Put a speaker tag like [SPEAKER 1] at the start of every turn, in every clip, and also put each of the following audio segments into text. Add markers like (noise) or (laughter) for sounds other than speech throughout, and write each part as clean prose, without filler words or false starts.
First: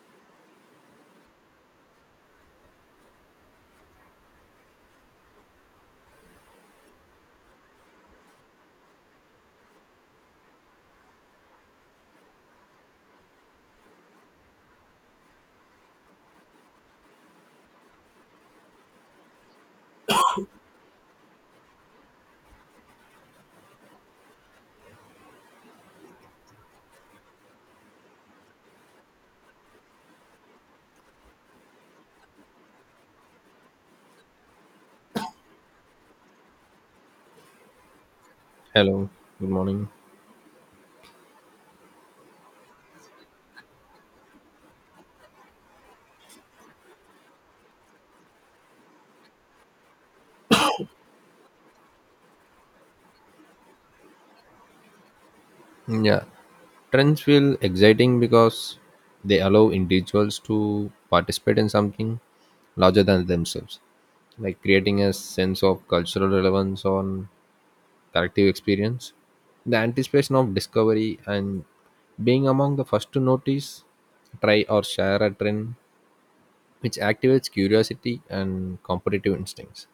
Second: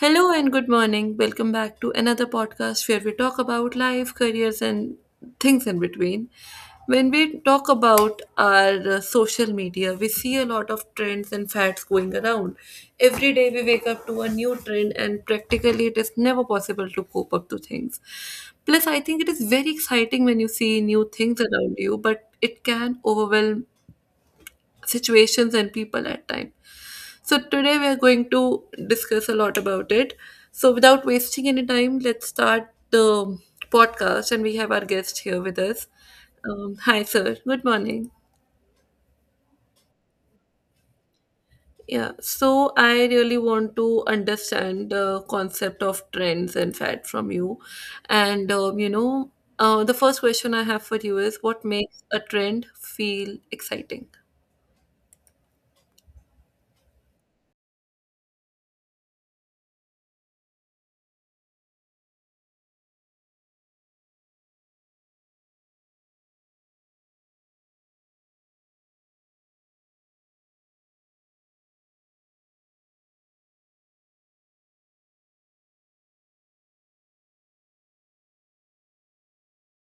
[SPEAKER 1] Hello and good morning. Welcome back to another podcast where we talk about life, careers, and things in between. When we talk about our social media, we see a lot of trends and fads going around. Every day we wake up to a new trend, and practically it is never possible to cope up to things. Plus, I think it is very exciting when you see new things around you, but it can overwhelm situations and people at times. So today we are going to discuss a lot about it. So without wasting any time, let's start the podcast, and we have our guest here with us. Hi, sir. Good morning.
[SPEAKER 2] Hello, good morning.
[SPEAKER 1] Yeah, so I really want to understand the concept of trends and fad from you. And, um, you know, the first question I have for you is, what makes a trend feel exciting?
[SPEAKER 2] Yeah, Trends feel exciting because they allow individuals to participate in something larger than themselves, like creating a sense of cultural relevance on collective experience. The anticipation of discovery and being among the first to notice, try, or share a trend, which activates curiosity and competitive instincts.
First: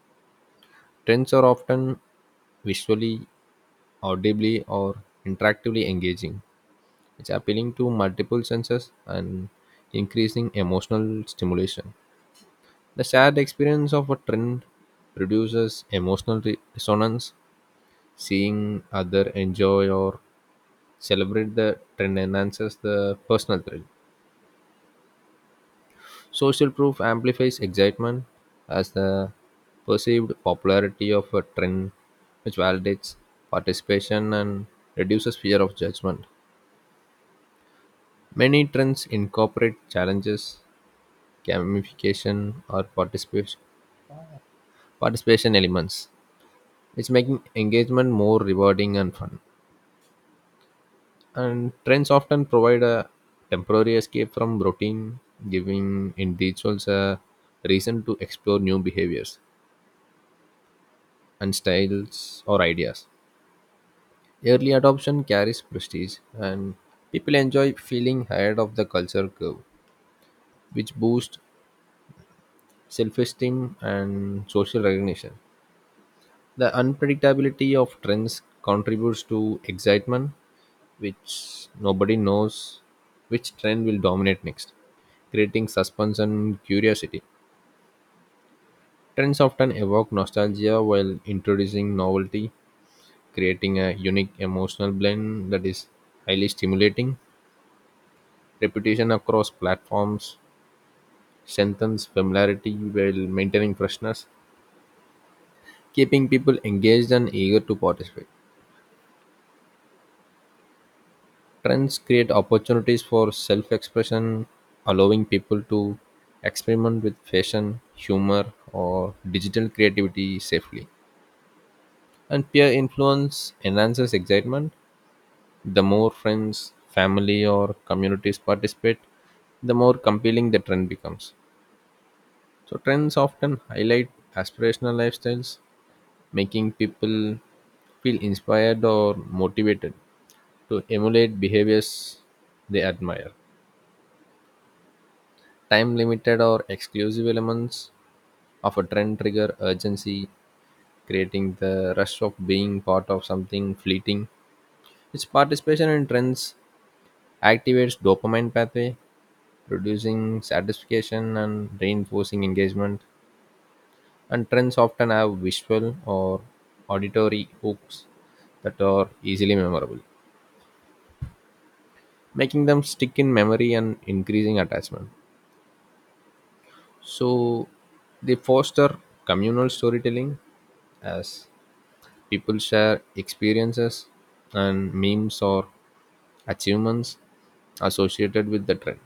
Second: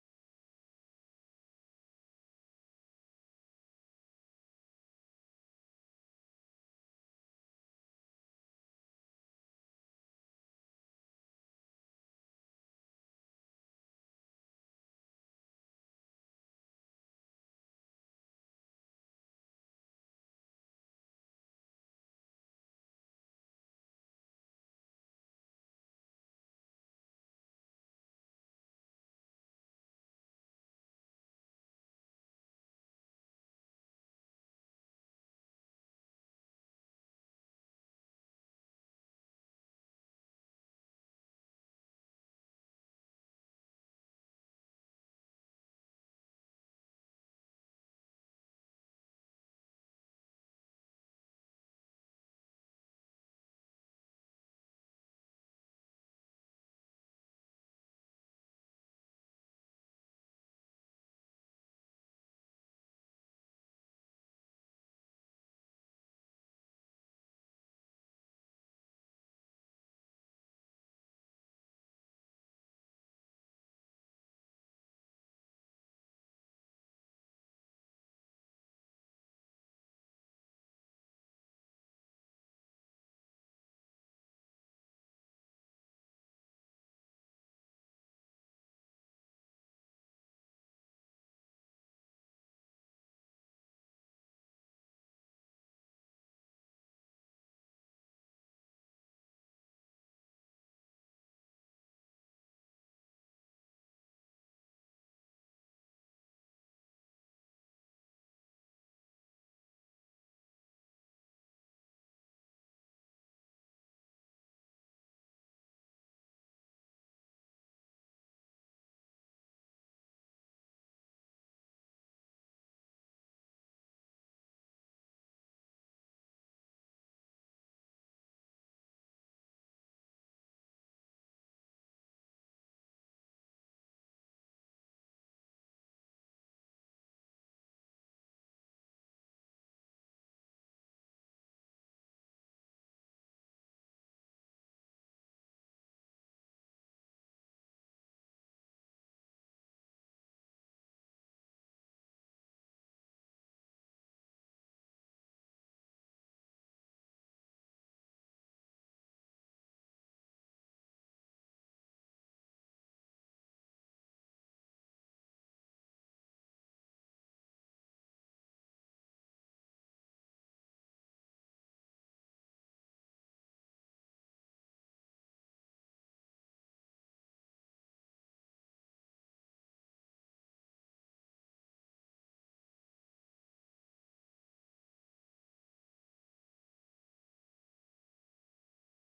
[SPEAKER 2] Trends are often visually, audibly, or interactively engaging. It's appealing to multiple senses and increasing emotional stimulation. The shared experience of a trend produces emotional resonance. Seeing other enjoy or celebrate the trend enhances the personal thrill. Social proof amplifies excitement as the perceived popularity of a trend, which validates participation and reduces fear of judgment. Many trends incorporate challenges, gamification, or participation elements, which making engagement more rewarding and fun. And trends often provide a temporary escape from routine, giving individuals a reason to explore new behaviors and styles or ideas. Early adoption carries prestige, and people enjoy feeling ahead of the culture curve, which boosts self esteem and social recognition. The unpredictability of trends contributes to excitement, which nobody knows which trend will dominate next, creating suspense and curiosity. Trends often evoke nostalgia while introducing novelty, creating a unique emotional blend that is highly stimulating. Repetition across platforms strengthens familiarity while maintaining freshness, keeping people engaged and eager to participate. Trends create opportunities for self expression, allowing people to experiment with fashion, humor, or digital creativity safely. And peer influence enhances excitement. The more friends, family, or communities participate, the more compelling the trend becomes. So, trends often highlight aspirational lifestyles, making people feel inspired or motivated to emulate behaviors they admire. Time limited or exclusive elements of a trend trigger urgency, creating the rush of being part of something fleeting. Its participation in trends activates dopamine pathway, producing satisfaction and reinforcing engagement. And trends often have visual or auditory hooks that are easily memorable, making them stick in memory and increasing attachment. So they foster communal storytelling as people share experiences and memes or achievements associated with the trend.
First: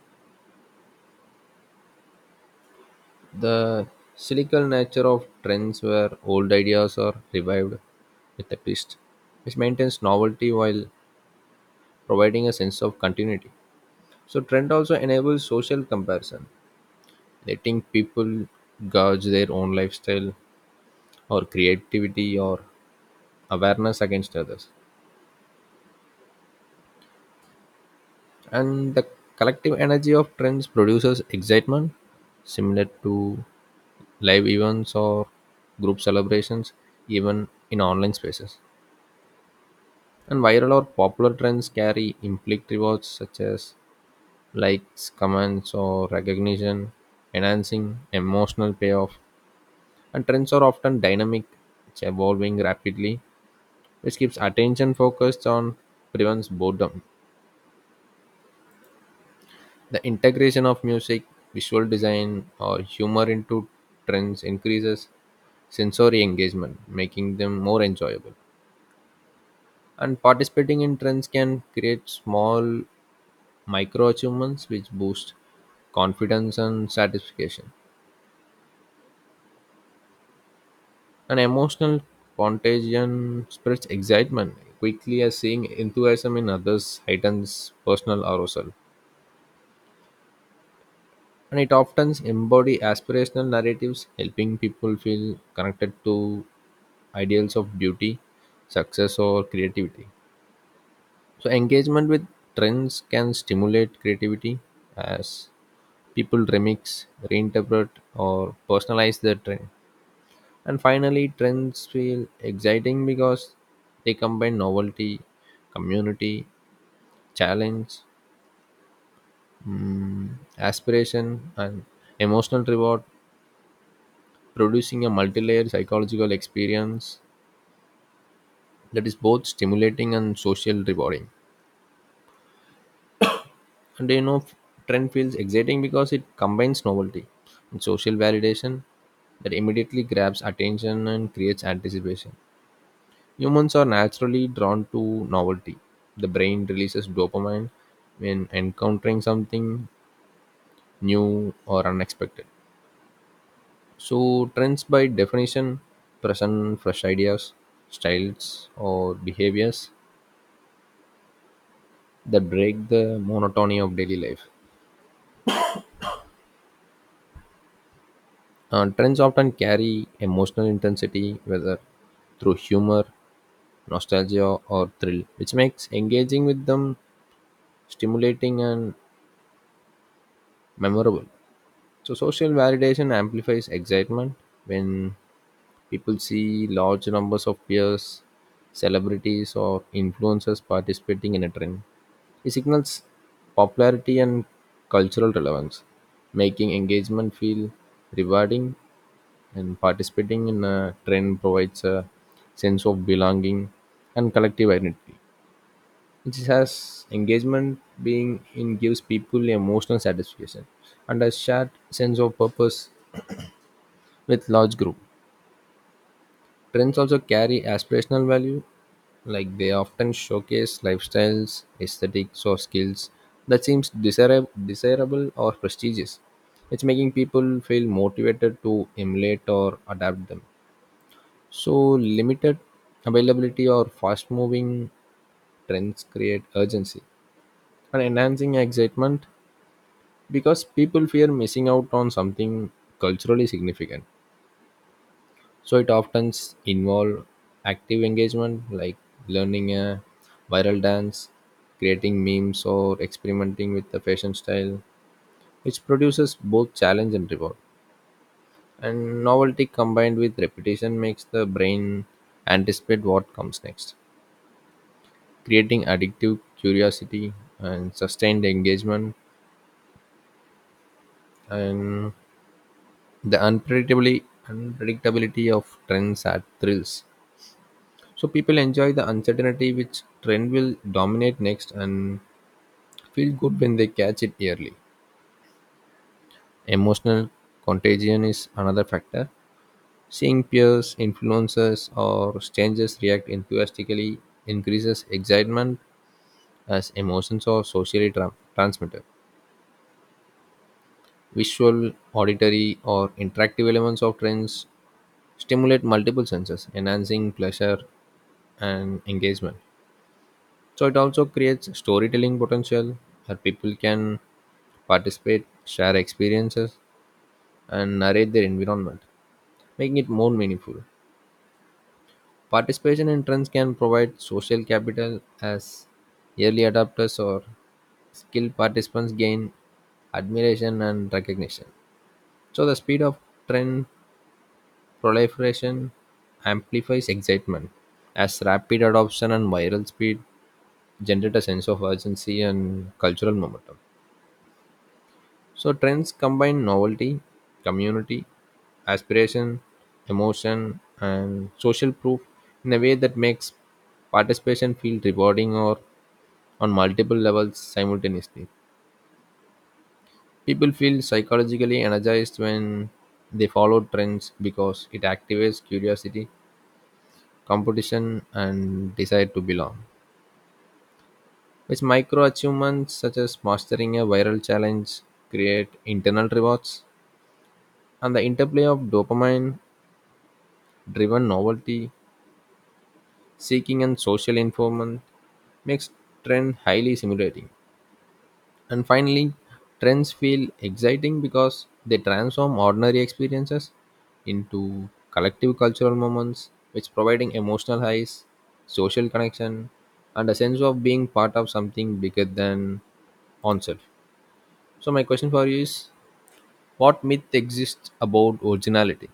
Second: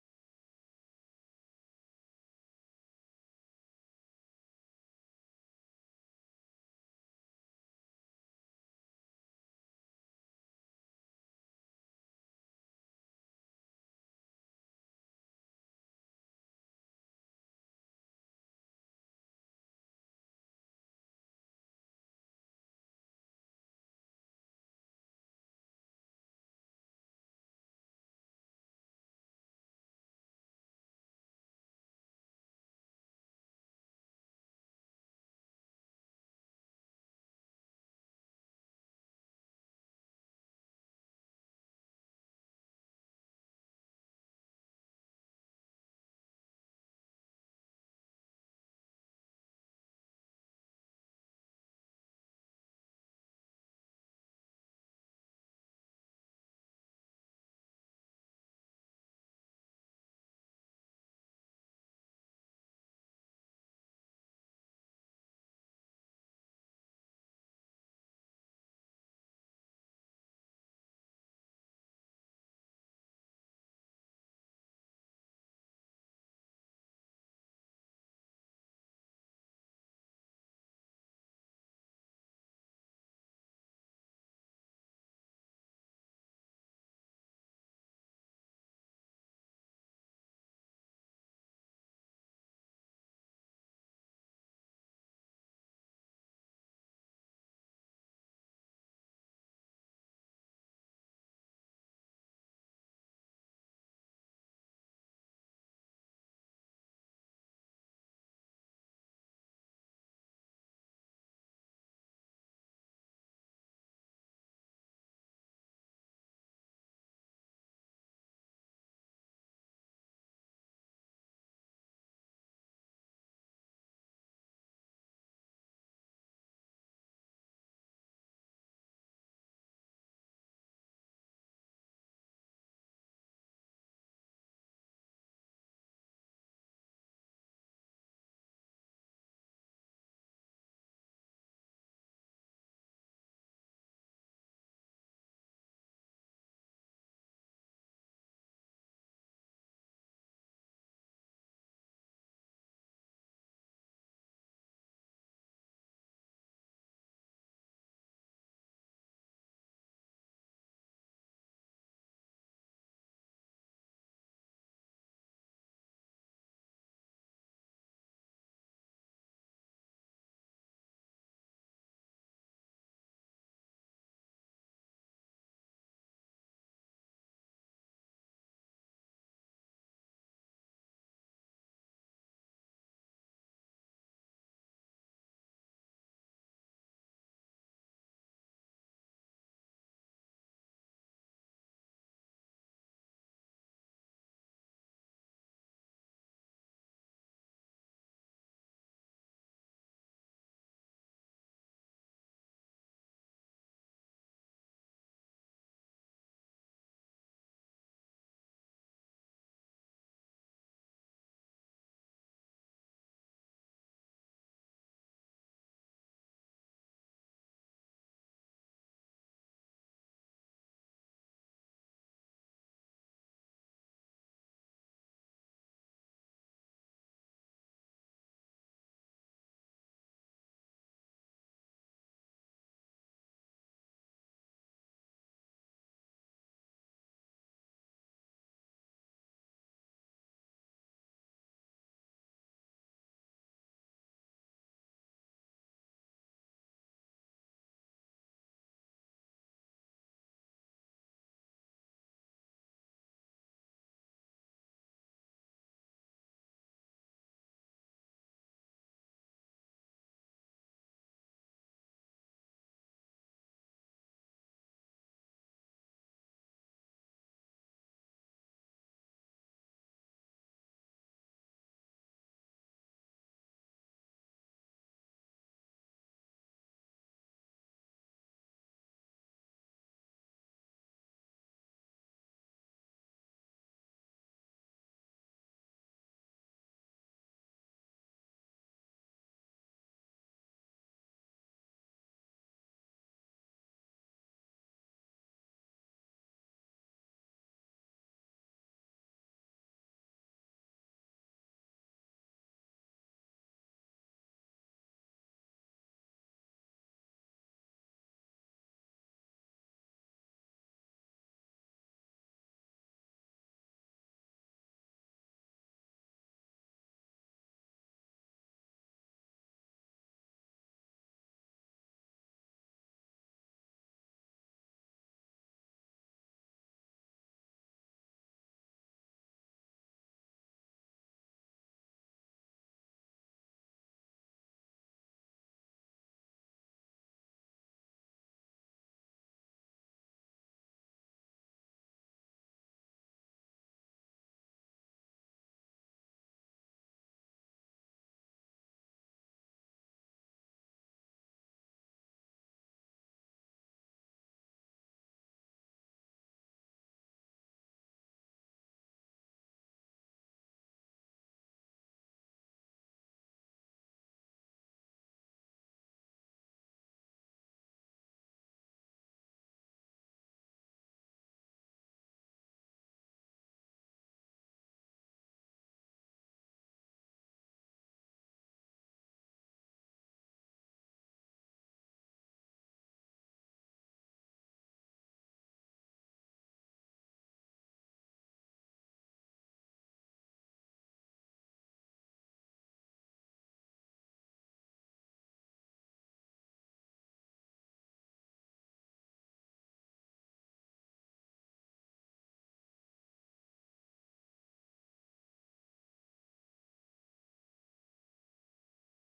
[SPEAKER 2] The cyclical nature of trends where old ideas are revived with a twist, which maintains novelty while providing a sense of continuity. So, trend also enables social comparison, letting people gauge their own lifestyle or creativity or awareness against others. And the collective energy of trends produces excitement similar to live events or group celebrations, even in online spaces. And viral or popular trends carry implied rewards such as likes, comments, or recognition, enhancing emotional payoff. And trends are often dynamic, it's evolving rapidly, which keeps attention focused on prevents boredom. The integration of music, visual design, or humor into trends increases sensory engagement, making them more enjoyable. And participating in trends can create small micro achievements which boost confidence and satisfaction. An emotional contagion spreads excitement quickly as seeing enthusiasm in others heightens personal arousal. And it often embodies aspirational narratives, helping people feel connected to ideals of beauty, success, or creativity. So, engagement with trends can stimulate creativity as people remix, reinterpret, or personalize their trend. And finally, trends feel exciting because they combine novelty, community, challenge, mm, aspiration, and emotional reward, producing a multi layered psychological experience that is both stimulating and social rewarding. And you know, trend feels exciting because it combines novelty and social validation that immediately grabs attention and creates anticipation. Humans are naturally drawn to novelty. The brain releases dopamine when encountering something new or unexpected. So, trends by definition present fresh ideas, styles, or behaviors that break the monotony of daily life. Trends often carry emotional intensity, whether through humor, nostalgia, or thrill, which makes engaging with them stimulating and memorable. So social validation amplifies excitement when people see large numbers of peers, celebrities, or influencers participating in a trend. It signals popularity and cultural relevance, making engagement feel rewarding. And participating in a trend provides a sense of belonging and collective identity. It has engagement being in gives people emotional satisfaction and a shared sense of purpose with large group. Trends also carry aspirational value, like they often showcase lifestyles, aesthetics, or skills that seems desirable or prestigious. It's making people feel motivated to emulate or adapt them. So limited availability or fast-moving trends create urgency and enhancing excitement because people fear missing out on something culturally significant. So it often involves active engagement like learning a viral dance, creating memes, or experimenting with the fashion style, which produces both challenge and reward. And novelty combined with repetition makes the brain anticipate what comes next, creating addictive curiosity and sustained engagement. And the unpredictably unpredictability of trends add thrills. So people enjoy the uncertainty which trend will dominate next and feel good when they catch it early. Emotional contagion is another factor. Seeing peers, influencers, or strangers react enthusiastically increases excitement as emotions are socially transmitted. Visual, auditory, or interactive elements of trends stimulate multiple senses, enhancing pleasure and engagement. So it also creates storytelling potential where people can participate, share experiences, and narrate their environment, making it more meaningful. Participation in trends can provide social capital as early adopters or skilled participants gain admiration and recognition. So the speed of trend proliferation amplifies excitement as rapid adoption and viral speed generate a sense of urgency and cultural momentum. So trends combine novelty, community, aspiration, emotion, and social proof in a way that makes participation feel rewarding or on multiple levels simultaneously. People feel psychologically energized when they follow trends because it activates curiosity, competition, and desire to belong. Which micro achievements such as mastering a viral challenge create internal rewards, and the interplay of dopamine driven novelty seeking and social informant makes trend highly stimulating. And finally, trends feel exciting because they transform ordinary experiences into collective cultural moments which providing emotional highs, social connection, and a sense of being part of something bigger than oneself. So my question for you is, what myth exists about originality?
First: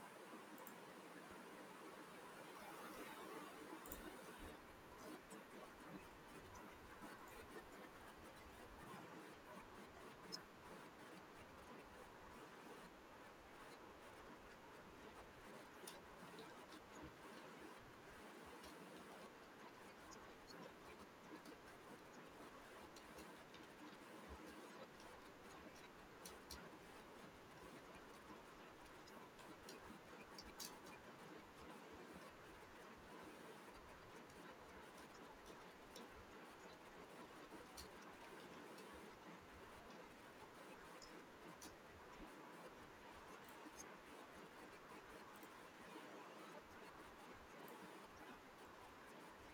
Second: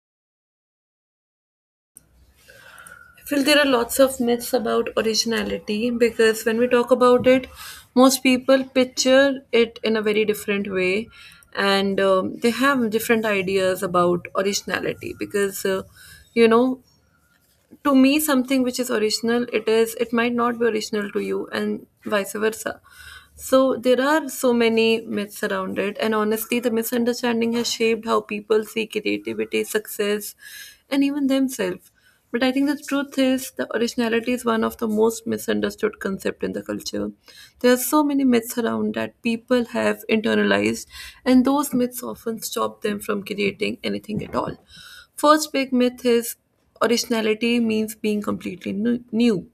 [SPEAKER 1] I feel there are lots of myths about originality because when we talk about it, most people picture it in a very different way, and they have different ideas about originality because, you know, to me, something which is original, it might not be original to you and vice versa. So there are so many myths around it, and honestly, the misunderstanding has shaped how people see creativity, success, and even themselves. But I think the truth is, the originality is one of the most misunderstood concept in the culture. There are so many myths around that people have internalized, and those myths often stop them from creating anything at all. First big myth is originality means being completely new.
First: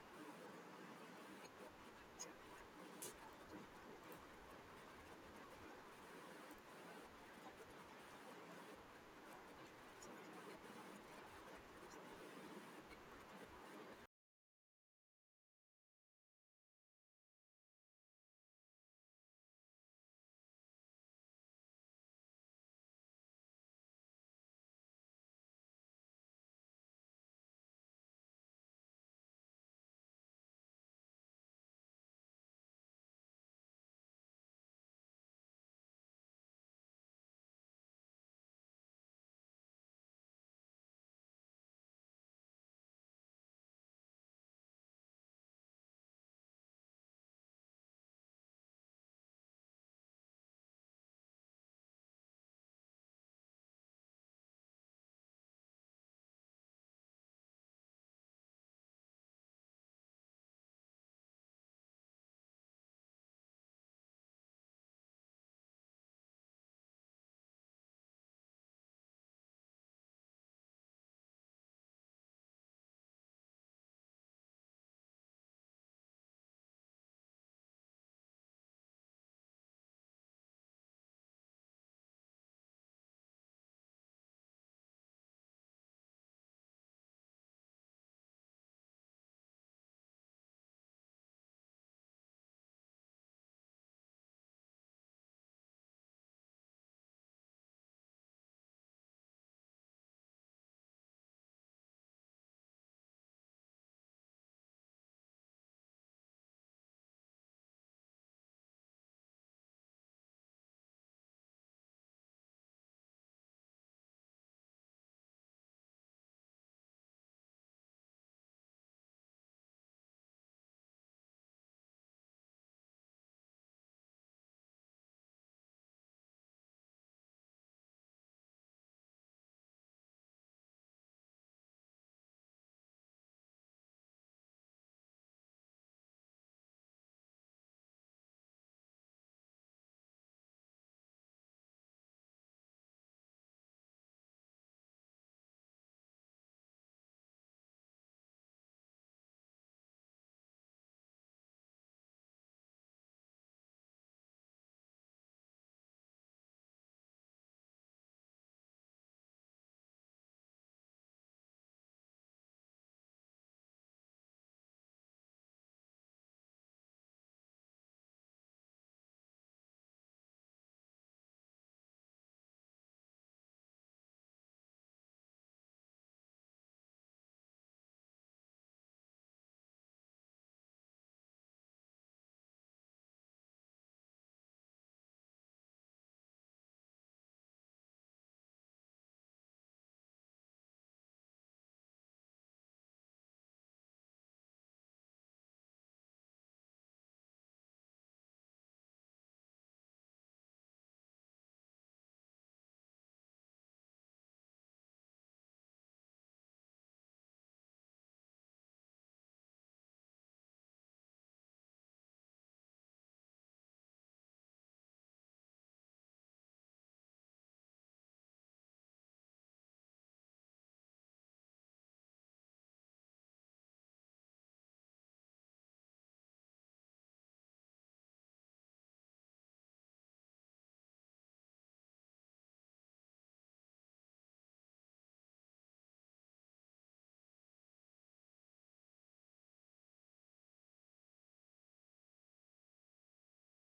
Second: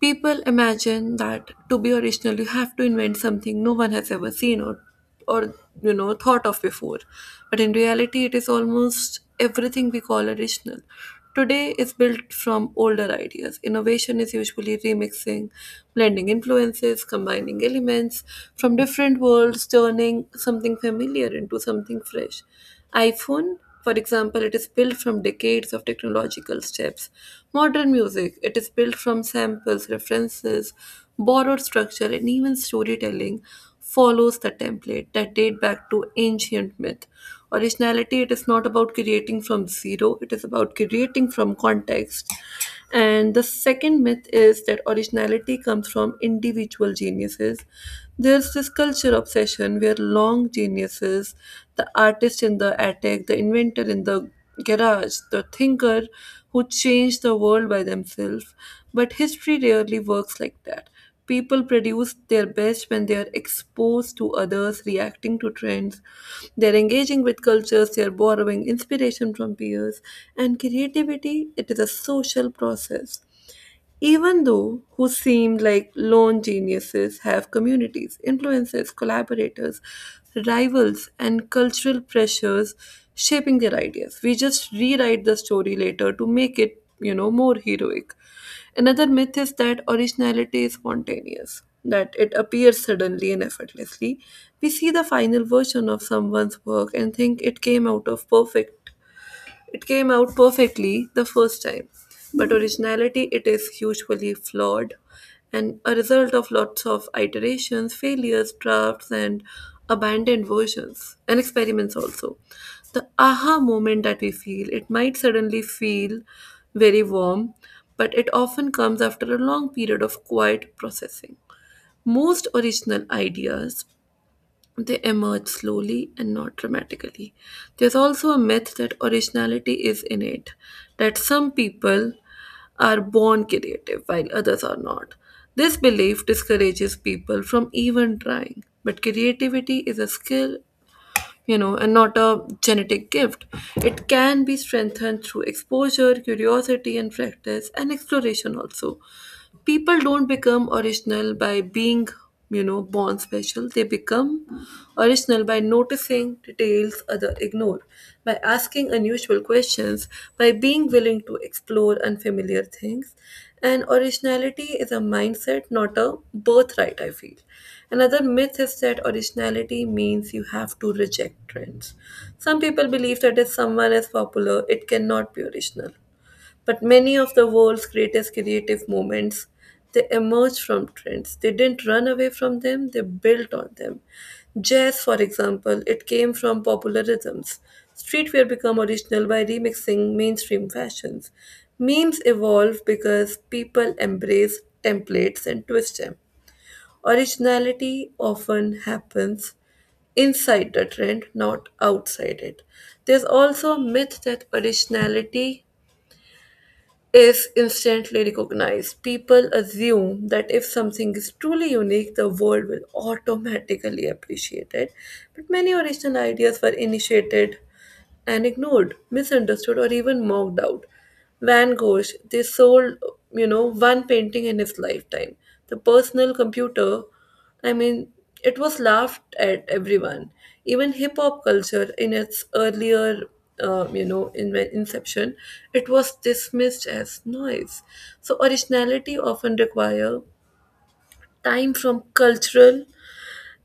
[SPEAKER 1] People imagine that to be original, you have to invent something no one has ever seen or thought of before. But in reality, it is almost everything we call original. Today is built from older ideas. Innovation is usually remixing, blending influences, combining elements from different worlds, turning something familiar into something fresh. iPhone, for example, it is built from decades of technological steps. Modern music, it is built from samples, references, borrowed structure, and even storytelling follows the template that date back to ancient myth. Originality, it is not about creating from zero, it is about creating from context. And the second myth is that originality comes from individual geniuses. There's this culture obsession where long geniuses, the artist in the attic, the inventor in the garage, the thinker who changed the world by themselves. But history rarely works like that. People produce their best when they are exposed to others, reacting to trends. They're engaging with cultures, they're borrowing inspiration from peers. And creativity, it is a social process. Even though who seemed like lone geniuses have communities, influences, collaborators, rivals, and cultural pressures shaping their ideas. We just rewrite the story later to make it, you know, more heroic. Another myth is that originality is spontaneous, that it appears suddenly and effortlessly. We see the final version of someone's work and think it came out perfectly the first time, but originality it is usually flawed and a result of lots of iterations, failures, drafts, and abandoned versions and experiments also. The aha moment that we feel, it might suddenly feel very warm, but it often comes after a long period of quiet processing. Most original ideas they emerge slowly and not dramatically. There's also a myth that originality is innate, that some people are born creative while others are not. This belief discourages people from even trying. But creativity is a skill, you know, and not a genetic gift. It can be strengthened through exposure, curiosity, and practice, and exploration also. People don't become original by being, you know, born special. They become original by noticing details other ignore, by asking unusual questions, by being willing to explore unfamiliar things, and originality is a mindset, not a birthright, I feel. Another myth is that originality means you have to reject trends. Some people believe that if someone is popular, it cannot be original. But many of the world's greatest creative moments, they emerged from trends. They didn't run away from them, they built on them. Jazz, for example, it came from popular rhythms. Streetwear became original by remixing mainstream fashions. Memes evolve because people embrace templates and twist them. Originality often happens inside the trend, not outside it. There's also a myth that originality is instantly recognized. People assume that if something is truly unique, the world will automatically appreciate it. But many original ideas were initiated and ignored, misunderstood, or even mocked out. Van Gogh, they sold, you know, one painting in his lifetime. The personal computer, I mean, it was laughed at everyone. Even hip hop culture, in its earlier, in inception, it was dismissed as noise. So originality often require time from cultural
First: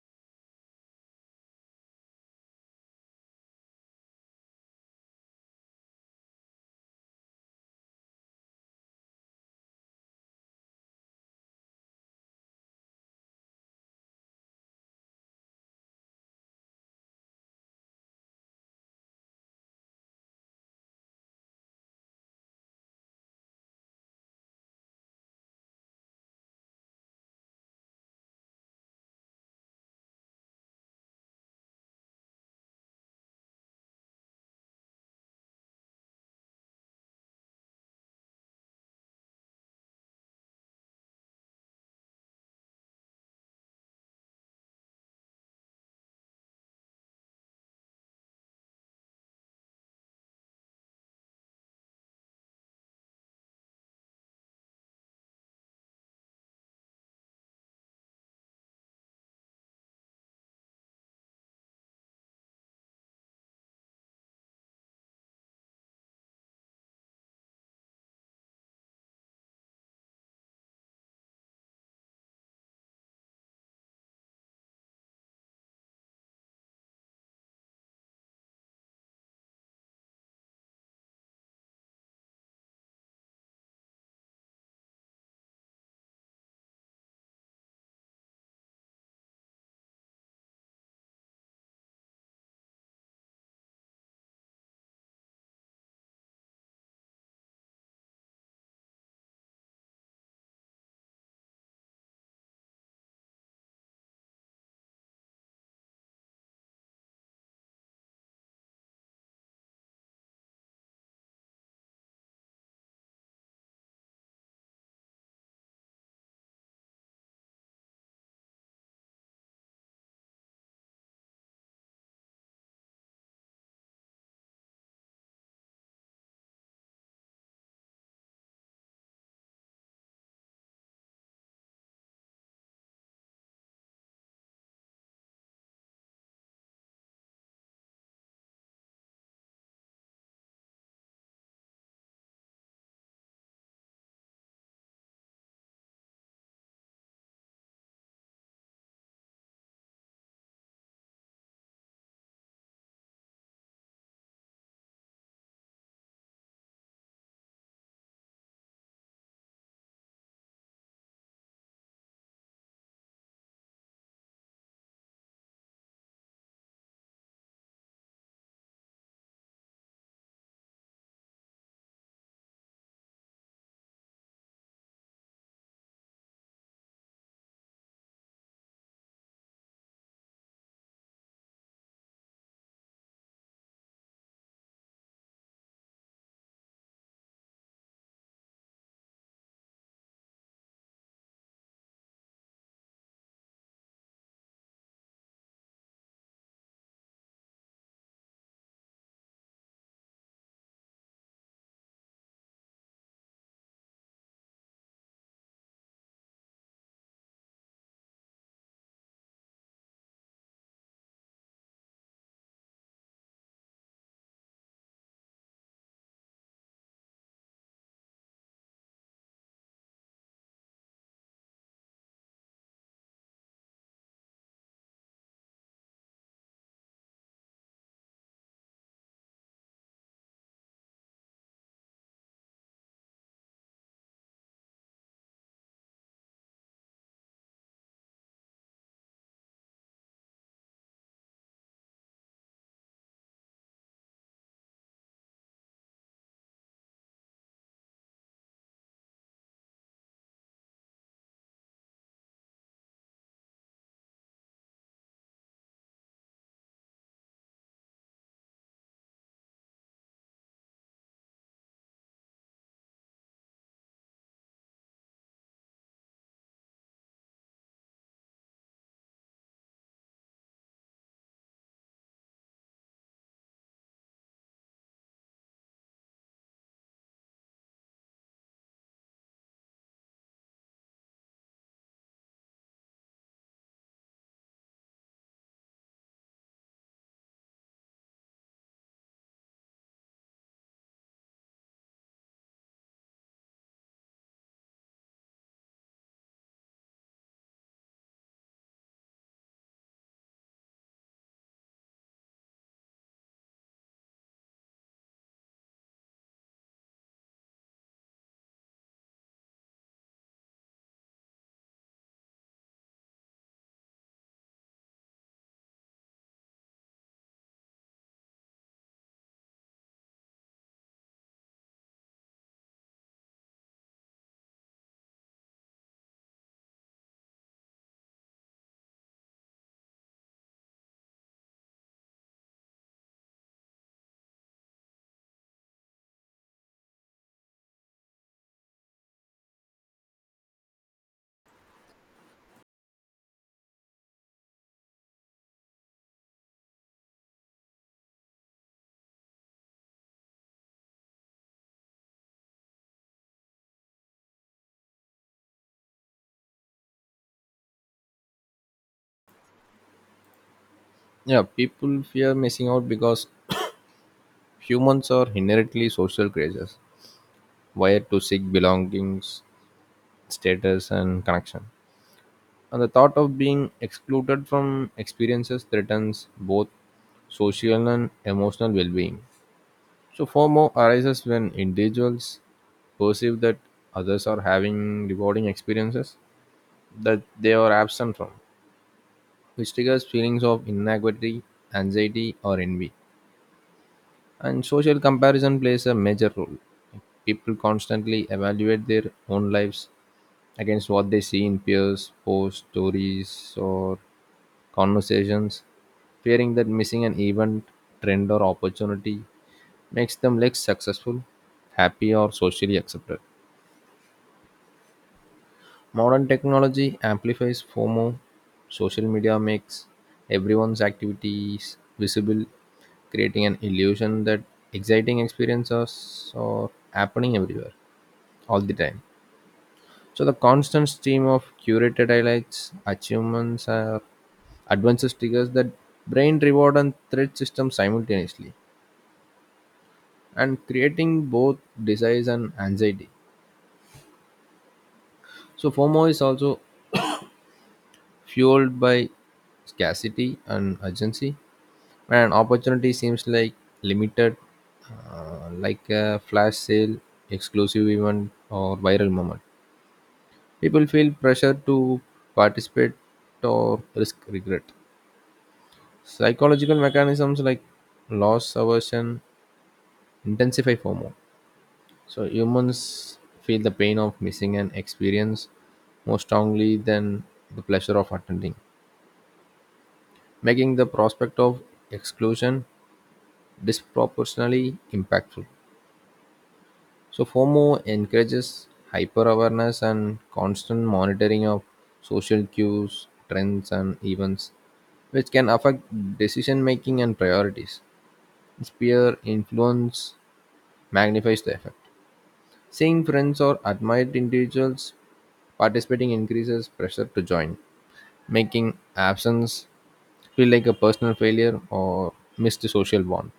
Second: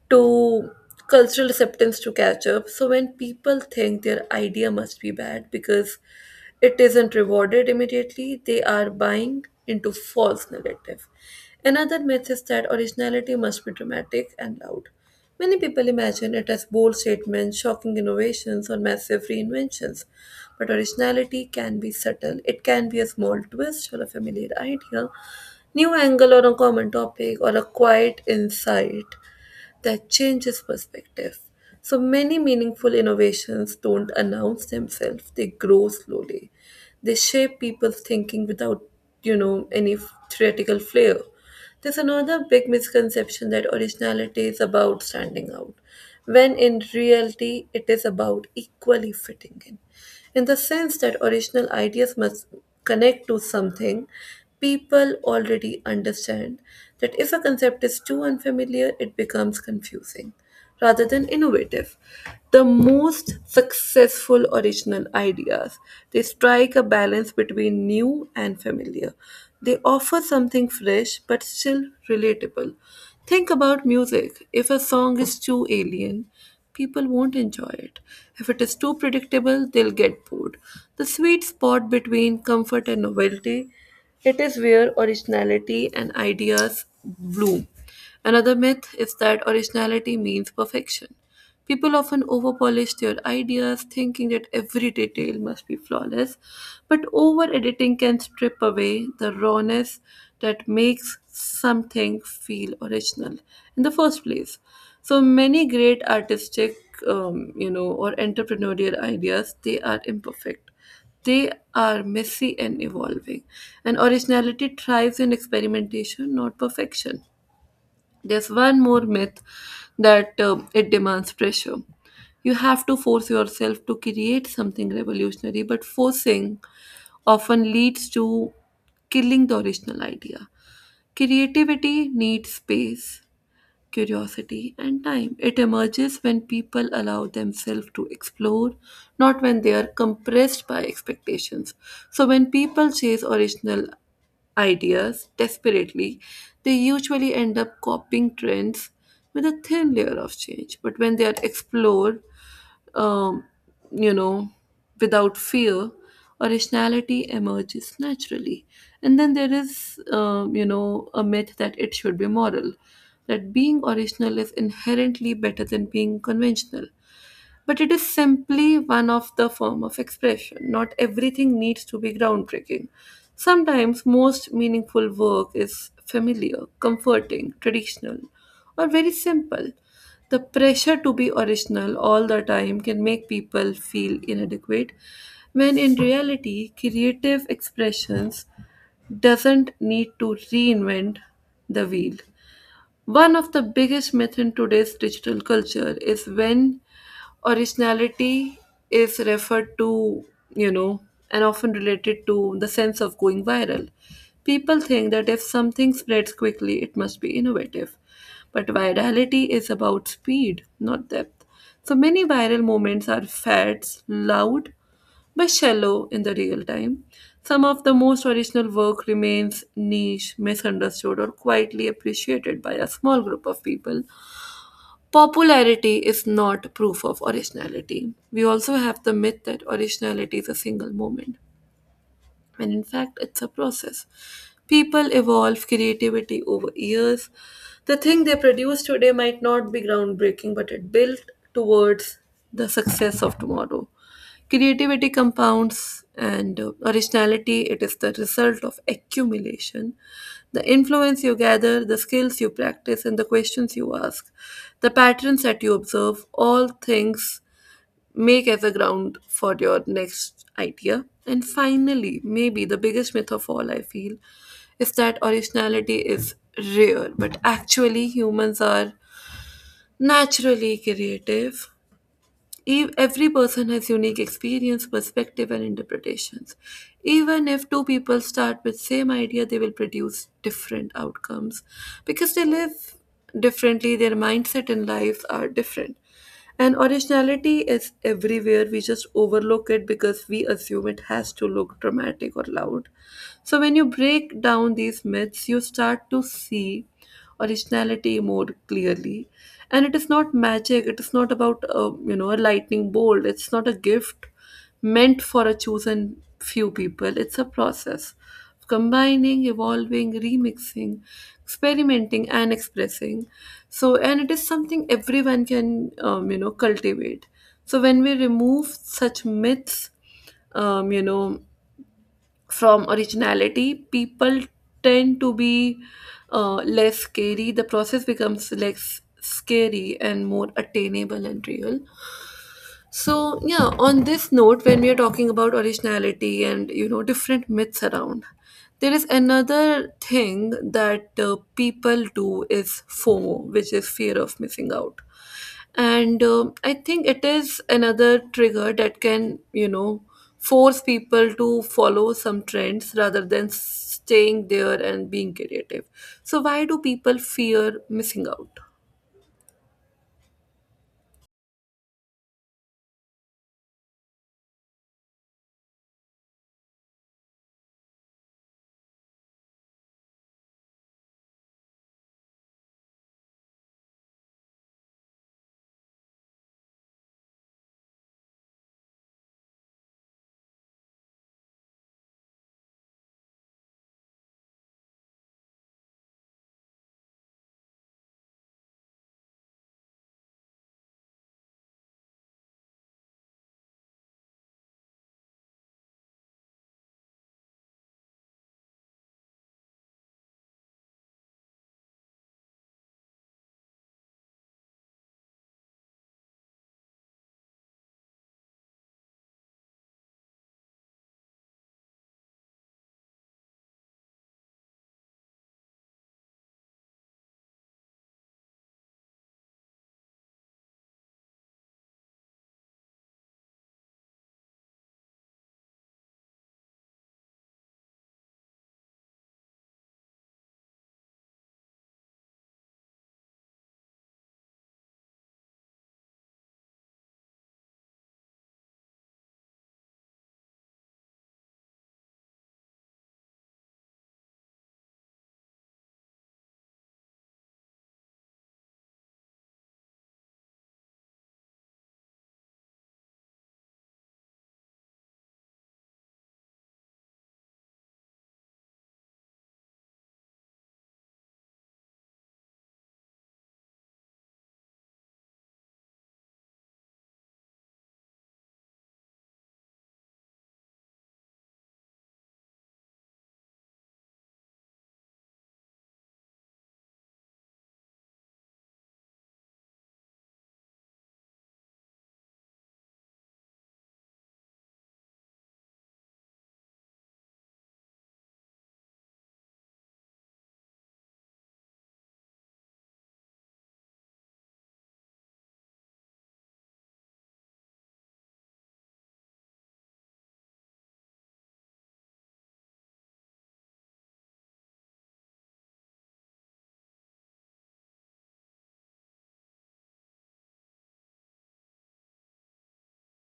[SPEAKER 1] to cultural acceptance to catch up. So when people think their idea must be bad because it isn't rewarded immediately, they are buying into false narrative. Another myth is that originality must be dramatic and loud. Many people imagine it as bold statements, shocking innovations, or massive reinventions. But originality can be subtle. It can be a small twist or a familiar idea, new angle on a common topic, or a quiet insight that changes perspective. So many meaningful innovations don't announce themselves, they grow slowly. They shape people's thinking without, you know, any theoretical flair. There's another big misconception that originality is about standing out, when in reality it is about equally fitting in. In the sense that original ideas must connect to something people already understand, that if a concept is too unfamiliar, it becomes confusing rather than innovative. The most successful original ideas, they strike a balance between new and familiar. They offer something fresh but still relatable. Think about music. If a song is too alien, people won't enjoy it. If it is too predictable, they'll get bored. The sweet spot between comfort and novelty, it is where originality and ideas bloom. Another myth is that originality means perfection. People often overpolish their ideas, thinking that every detail must be flawless, but over editing can strip away the rawness that makes something feel original in the first place. So many great artistic, or entrepreneurial ideas, they are imperfect. They are messy and evolving, and originality thrives in experimentation, not perfection. There's one more myth that it demands pressure. You have to force yourself to create something revolutionary, but forcing often leads to killing the original idea. Creativity needs space, curiosity, and time. It emerges when people allow themselves to explore, not when they are compressed by expectations. So, when people chase original ideas desperately, they usually end up copying trends with a thin layer of change. But when they are explored, um, you know, without fear, originality emerges naturally. And then there is, a myth that it should be moral, that being original is inherently better than being conventional. But it is simply one of the form of expression. Not everything needs to be groundbreaking. Sometimes most meaningful work is familiar, comforting, traditional, or very simple. The pressure to be original all the time can make people feel inadequate when in reality creative expressions doesn't need to reinvent the wheel. One of the biggest myths in today's digital culture is when originality is referred to, you know, and often related to the sense of going viral. People think that if something spreads quickly, it must be innovative. But virality is about speed, not depth. So many viral moments are fads, loud but shallow in the real time. Some of the most original work remains niche, misunderstood, or quietly appreciated by a small group of people. Popularity is not proof of originality. We also have the myth that originality is a single moment. And in fact, it's a process. People evolve creativity over years. The thing they produce today might not be groundbreaking, but it built towards the success of tomorrow. Creativity compounds and originality, it is the result of accumulation. The influence you gather, the skills you practice, and the questions you ask, the patterns that you observe, all things make as a ground for your next idea. And finally, maybe the biggest myth of all I feel is that originality is rare, but actually, humans are naturally creative. Every person has unique experience, perspective, and interpretations. Even if two people start with same idea, they will produce different outcomes because they live differently. Their mindset and lives are different. And originality is everywhere. We just overlook it because we assume it has to look dramatic or loud. So when you break down these myths, you start to see originality more clearly. And it is not magic. It is not about, you know, a lightning bolt. It's not a gift meant for a chosen few people. It's a process of combining, evolving, remixing, experimenting, and expressing. So, and it is something everyone can, you know, cultivate. So, when we remove such myths, um, you know, from originality, people tend to be less scary the process becomes less scary and more attainable and real. So, yeah, on this note, when we are talking about originality and, you know, different myths around, there is another thing that people do is FOMO, which is fear of missing out, and I think it is another trigger that can, you know, force people to follow some trends rather than staying there and being creative. So, why do people fear missing out?
[SPEAKER 2] Yeah People fear missing out because humans are inherently social creatures, wired to seek belongings, status, and connection. And the thought of being excluded from experiences threatens both social and emotional well being. So, FOMO arises when individuals perceive that others are having rewarding experiences that they are absent from, which triggers feelings of inequality, anxiety, or envy. And social comparison plays a major role. People constantly evaluate their own lives against what they see in peers, posts, stories, or conversations, fearing that missing an event, trend, or opportunity makes them less successful, happy, or socially accepted. Modern technology amplifies FOMO. Social media makes everyone's activities visible, creating an illusion that exciting experiences are happening everywhere, all the time. So the constant stream of curated highlights, achievements, or advances triggers that brain reward and threat system simultaneously, and creating both desires and anxiety. So FOMO is also fueled by scarcity and urgency and opportunity seems like limited, like a flash sale exclusive event or viral moment, people feel pressure to participate or risk regret. Psychological mechanisms like loss aversion intensify FOMO, so humans feel the pain of missing an experience more strongly than the pleasure of attending, making the prospect of exclusion disproportionately impactful. So FOMO encourages hyper-awareness and constant monitoring of social cues, trends, and events, which can affect decision making and priorities. Its peer influence magnifies the effect. Seeing friends or admired individuals participating increases pressure to join, making absence feel like a personal failure or missed social bond.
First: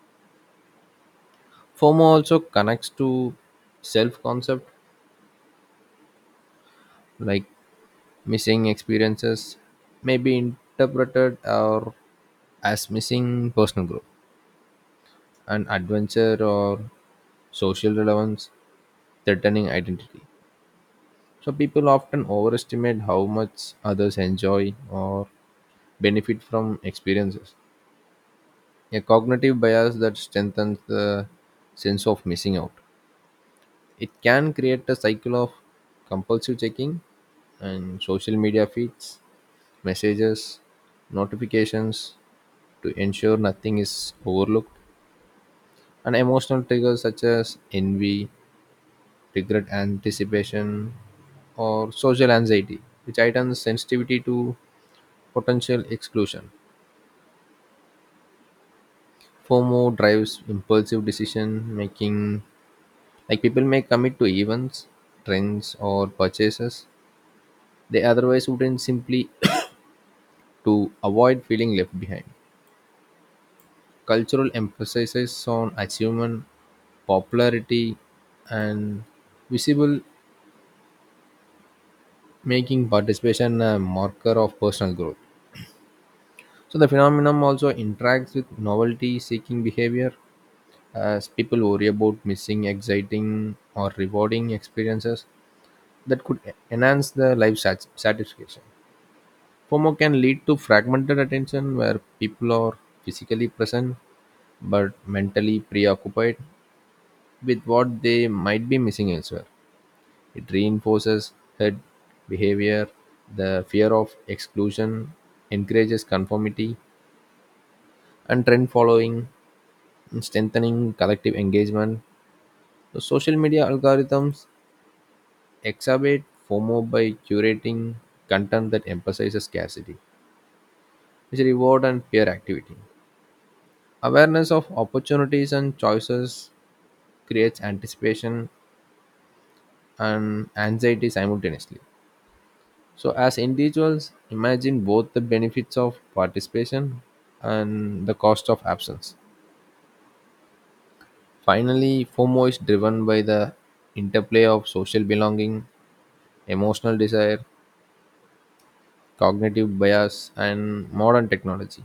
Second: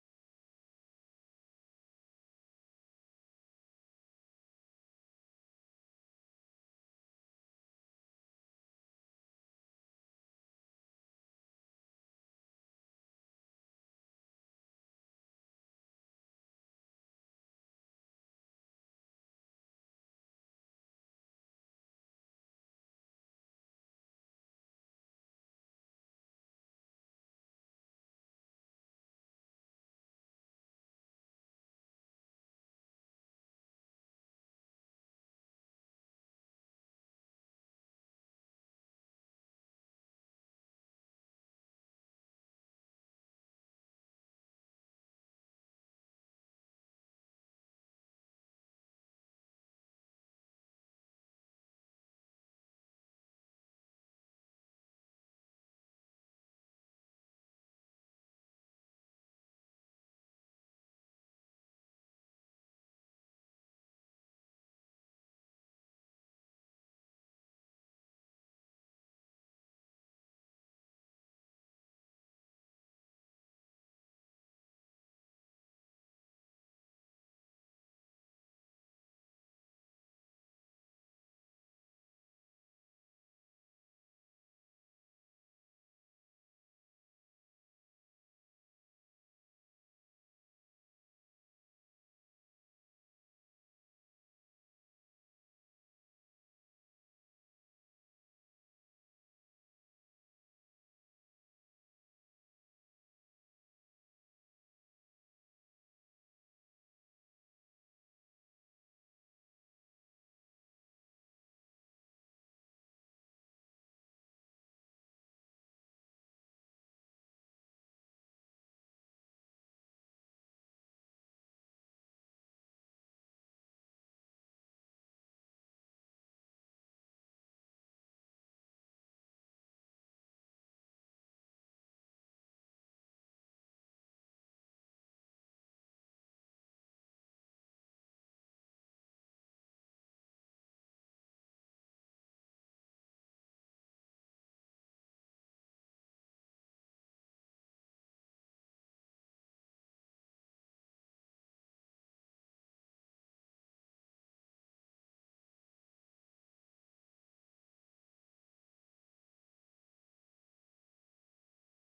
[SPEAKER 2] FOMO also connects to self concept, like missing experiences may be interpreted or as missing personal growth, an adventure or social relevance, threatening identity. So people often overestimate how much others enjoy or benefit from experiences. A cognitive bias that strengthens the sense of missing out. It can create a cycle of compulsive checking and social media feeds, messages, notifications, to ensure nothing is overlooked. And emotional triggers such as envy, regret, anticipation, or social anxiety, which heightens sensitivity to potential exclusion. FOMO drives impulsive decision making, like people may commit to events, trends, or purchases they otherwise wouldn't simply (coughs) to avoid feeling left behind. Cultural emphasis on achievement, popularity, and visible making participation a marker of personal growth. So the phenomenon also interacts with novelty seeking behavior as people worry about missing exciting or rewarding experiences that could enhance their life satisfaction. FOMO can lead to fragmented attention where people are physically present but mentally preoccupied with what they might be missing elsewhere. It reinforces herd behavior; the fear of exclusion encourages conformity and trend following, strengthening collective engagement. The social media algorithms exacerbate FOMO by curating content that emphasizes scarcity, which reward and fear activity. Awareness of opportunities and choices creates anticipation and anxiety simultaneously. So, as individuals, imagine both the benefits of participation and the cost of absence. Finally, FOMO is driven by the interplay of social belonging, emotional desire, cognitive bias, and modern technology,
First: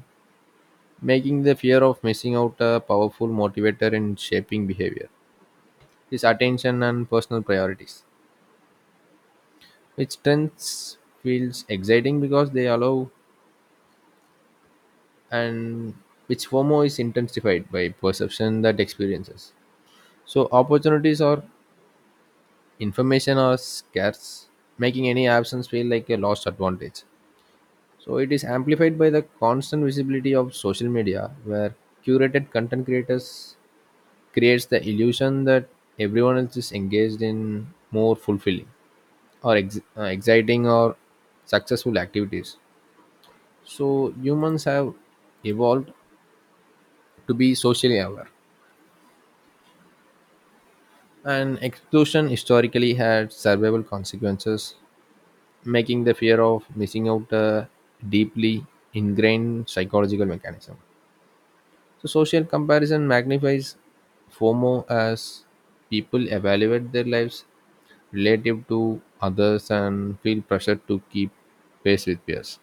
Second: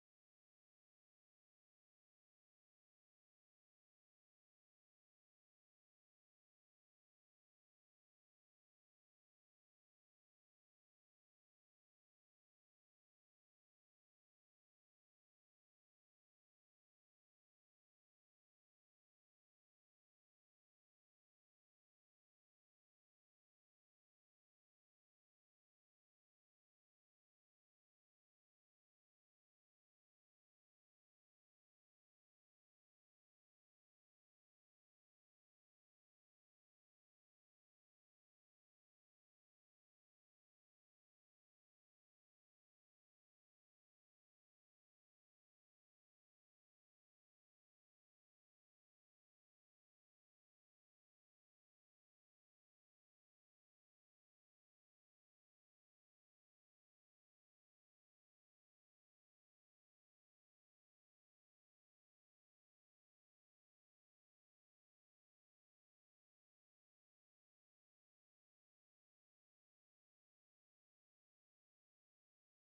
[SPEAKER 2] making the fear of missing out a powerful motivator in shaping behavior, is attention, and personal priorities. Which trends feels exciting because they allow and which FOMO is intensified by perception that experiences. So opportunities or information are scarce, making any absence feel like a lost advantage. So it is amplified by the constant visibility of social media, where curated content creators creates the illusion that everyone else is engaged in more fulfilling or exciting or successful activities. So humans have evolved to be socially aware, and exclusion historically had survival consequences making the fear of missing out a deeply ingrained psychological mechanism. So, social comparison magnifies FOMO as people evaluate their lives relative to others and feel pressure to keep pace with peers.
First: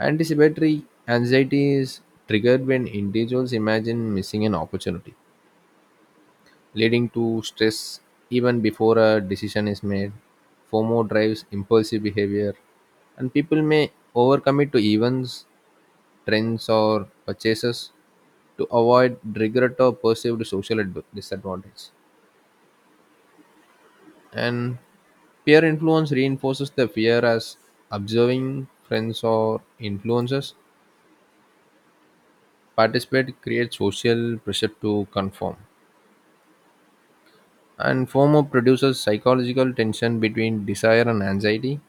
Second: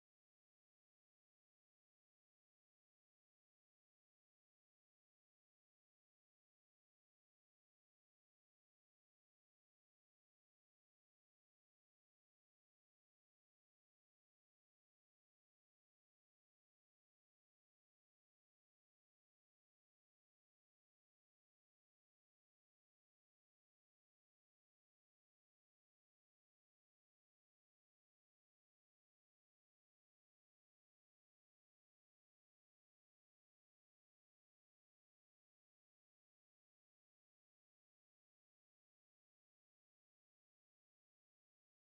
[SPEAKER 2] Anticipatory anxiety is triggered when individuals imagine missing an opportunity leading to stress even before a decision is made. FOMO drives impulsive behavior, and people may overcommit to events, trends, or purchases to avoid regret or perceived social disadvantage. And peer influence reinforces the fear as observing friends or influencers participate creates social pressure to conform. And FOMO produces psychological tension between desire and anxiety,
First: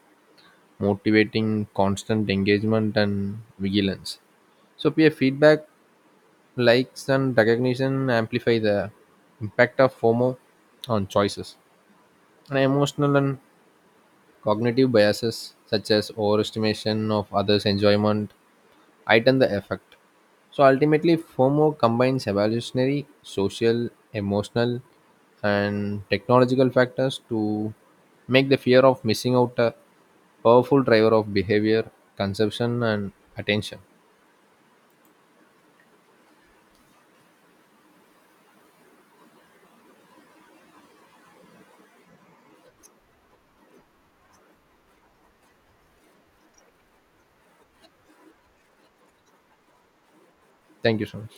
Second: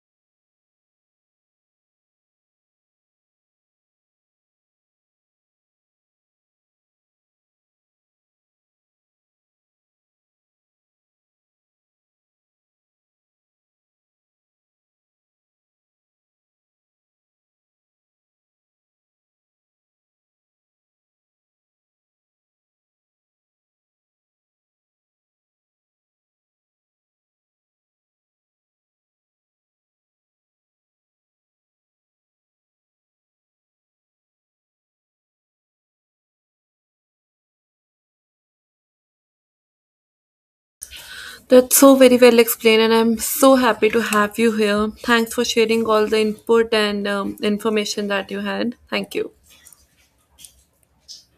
[SPEAKER 2] motivating constant engagement and vigilance. So peer feedback, likes and recognition amplify the impact of FOMO on choices. And emotional and cognitive biases such as overestimation of others' enjoyment heighten the effect. So ultimately, FOMO combines evolutionary, social, emotional, and technological factors to make the fear of missing out a powerful driver of behavior, consumption, and attention.
[SPEAKER 1] That's so very well explained, and I'm so happy to have you here. Thanks for sharing all the input and information that you had. Thank you.
[SPEAKER 2] Thank you so much.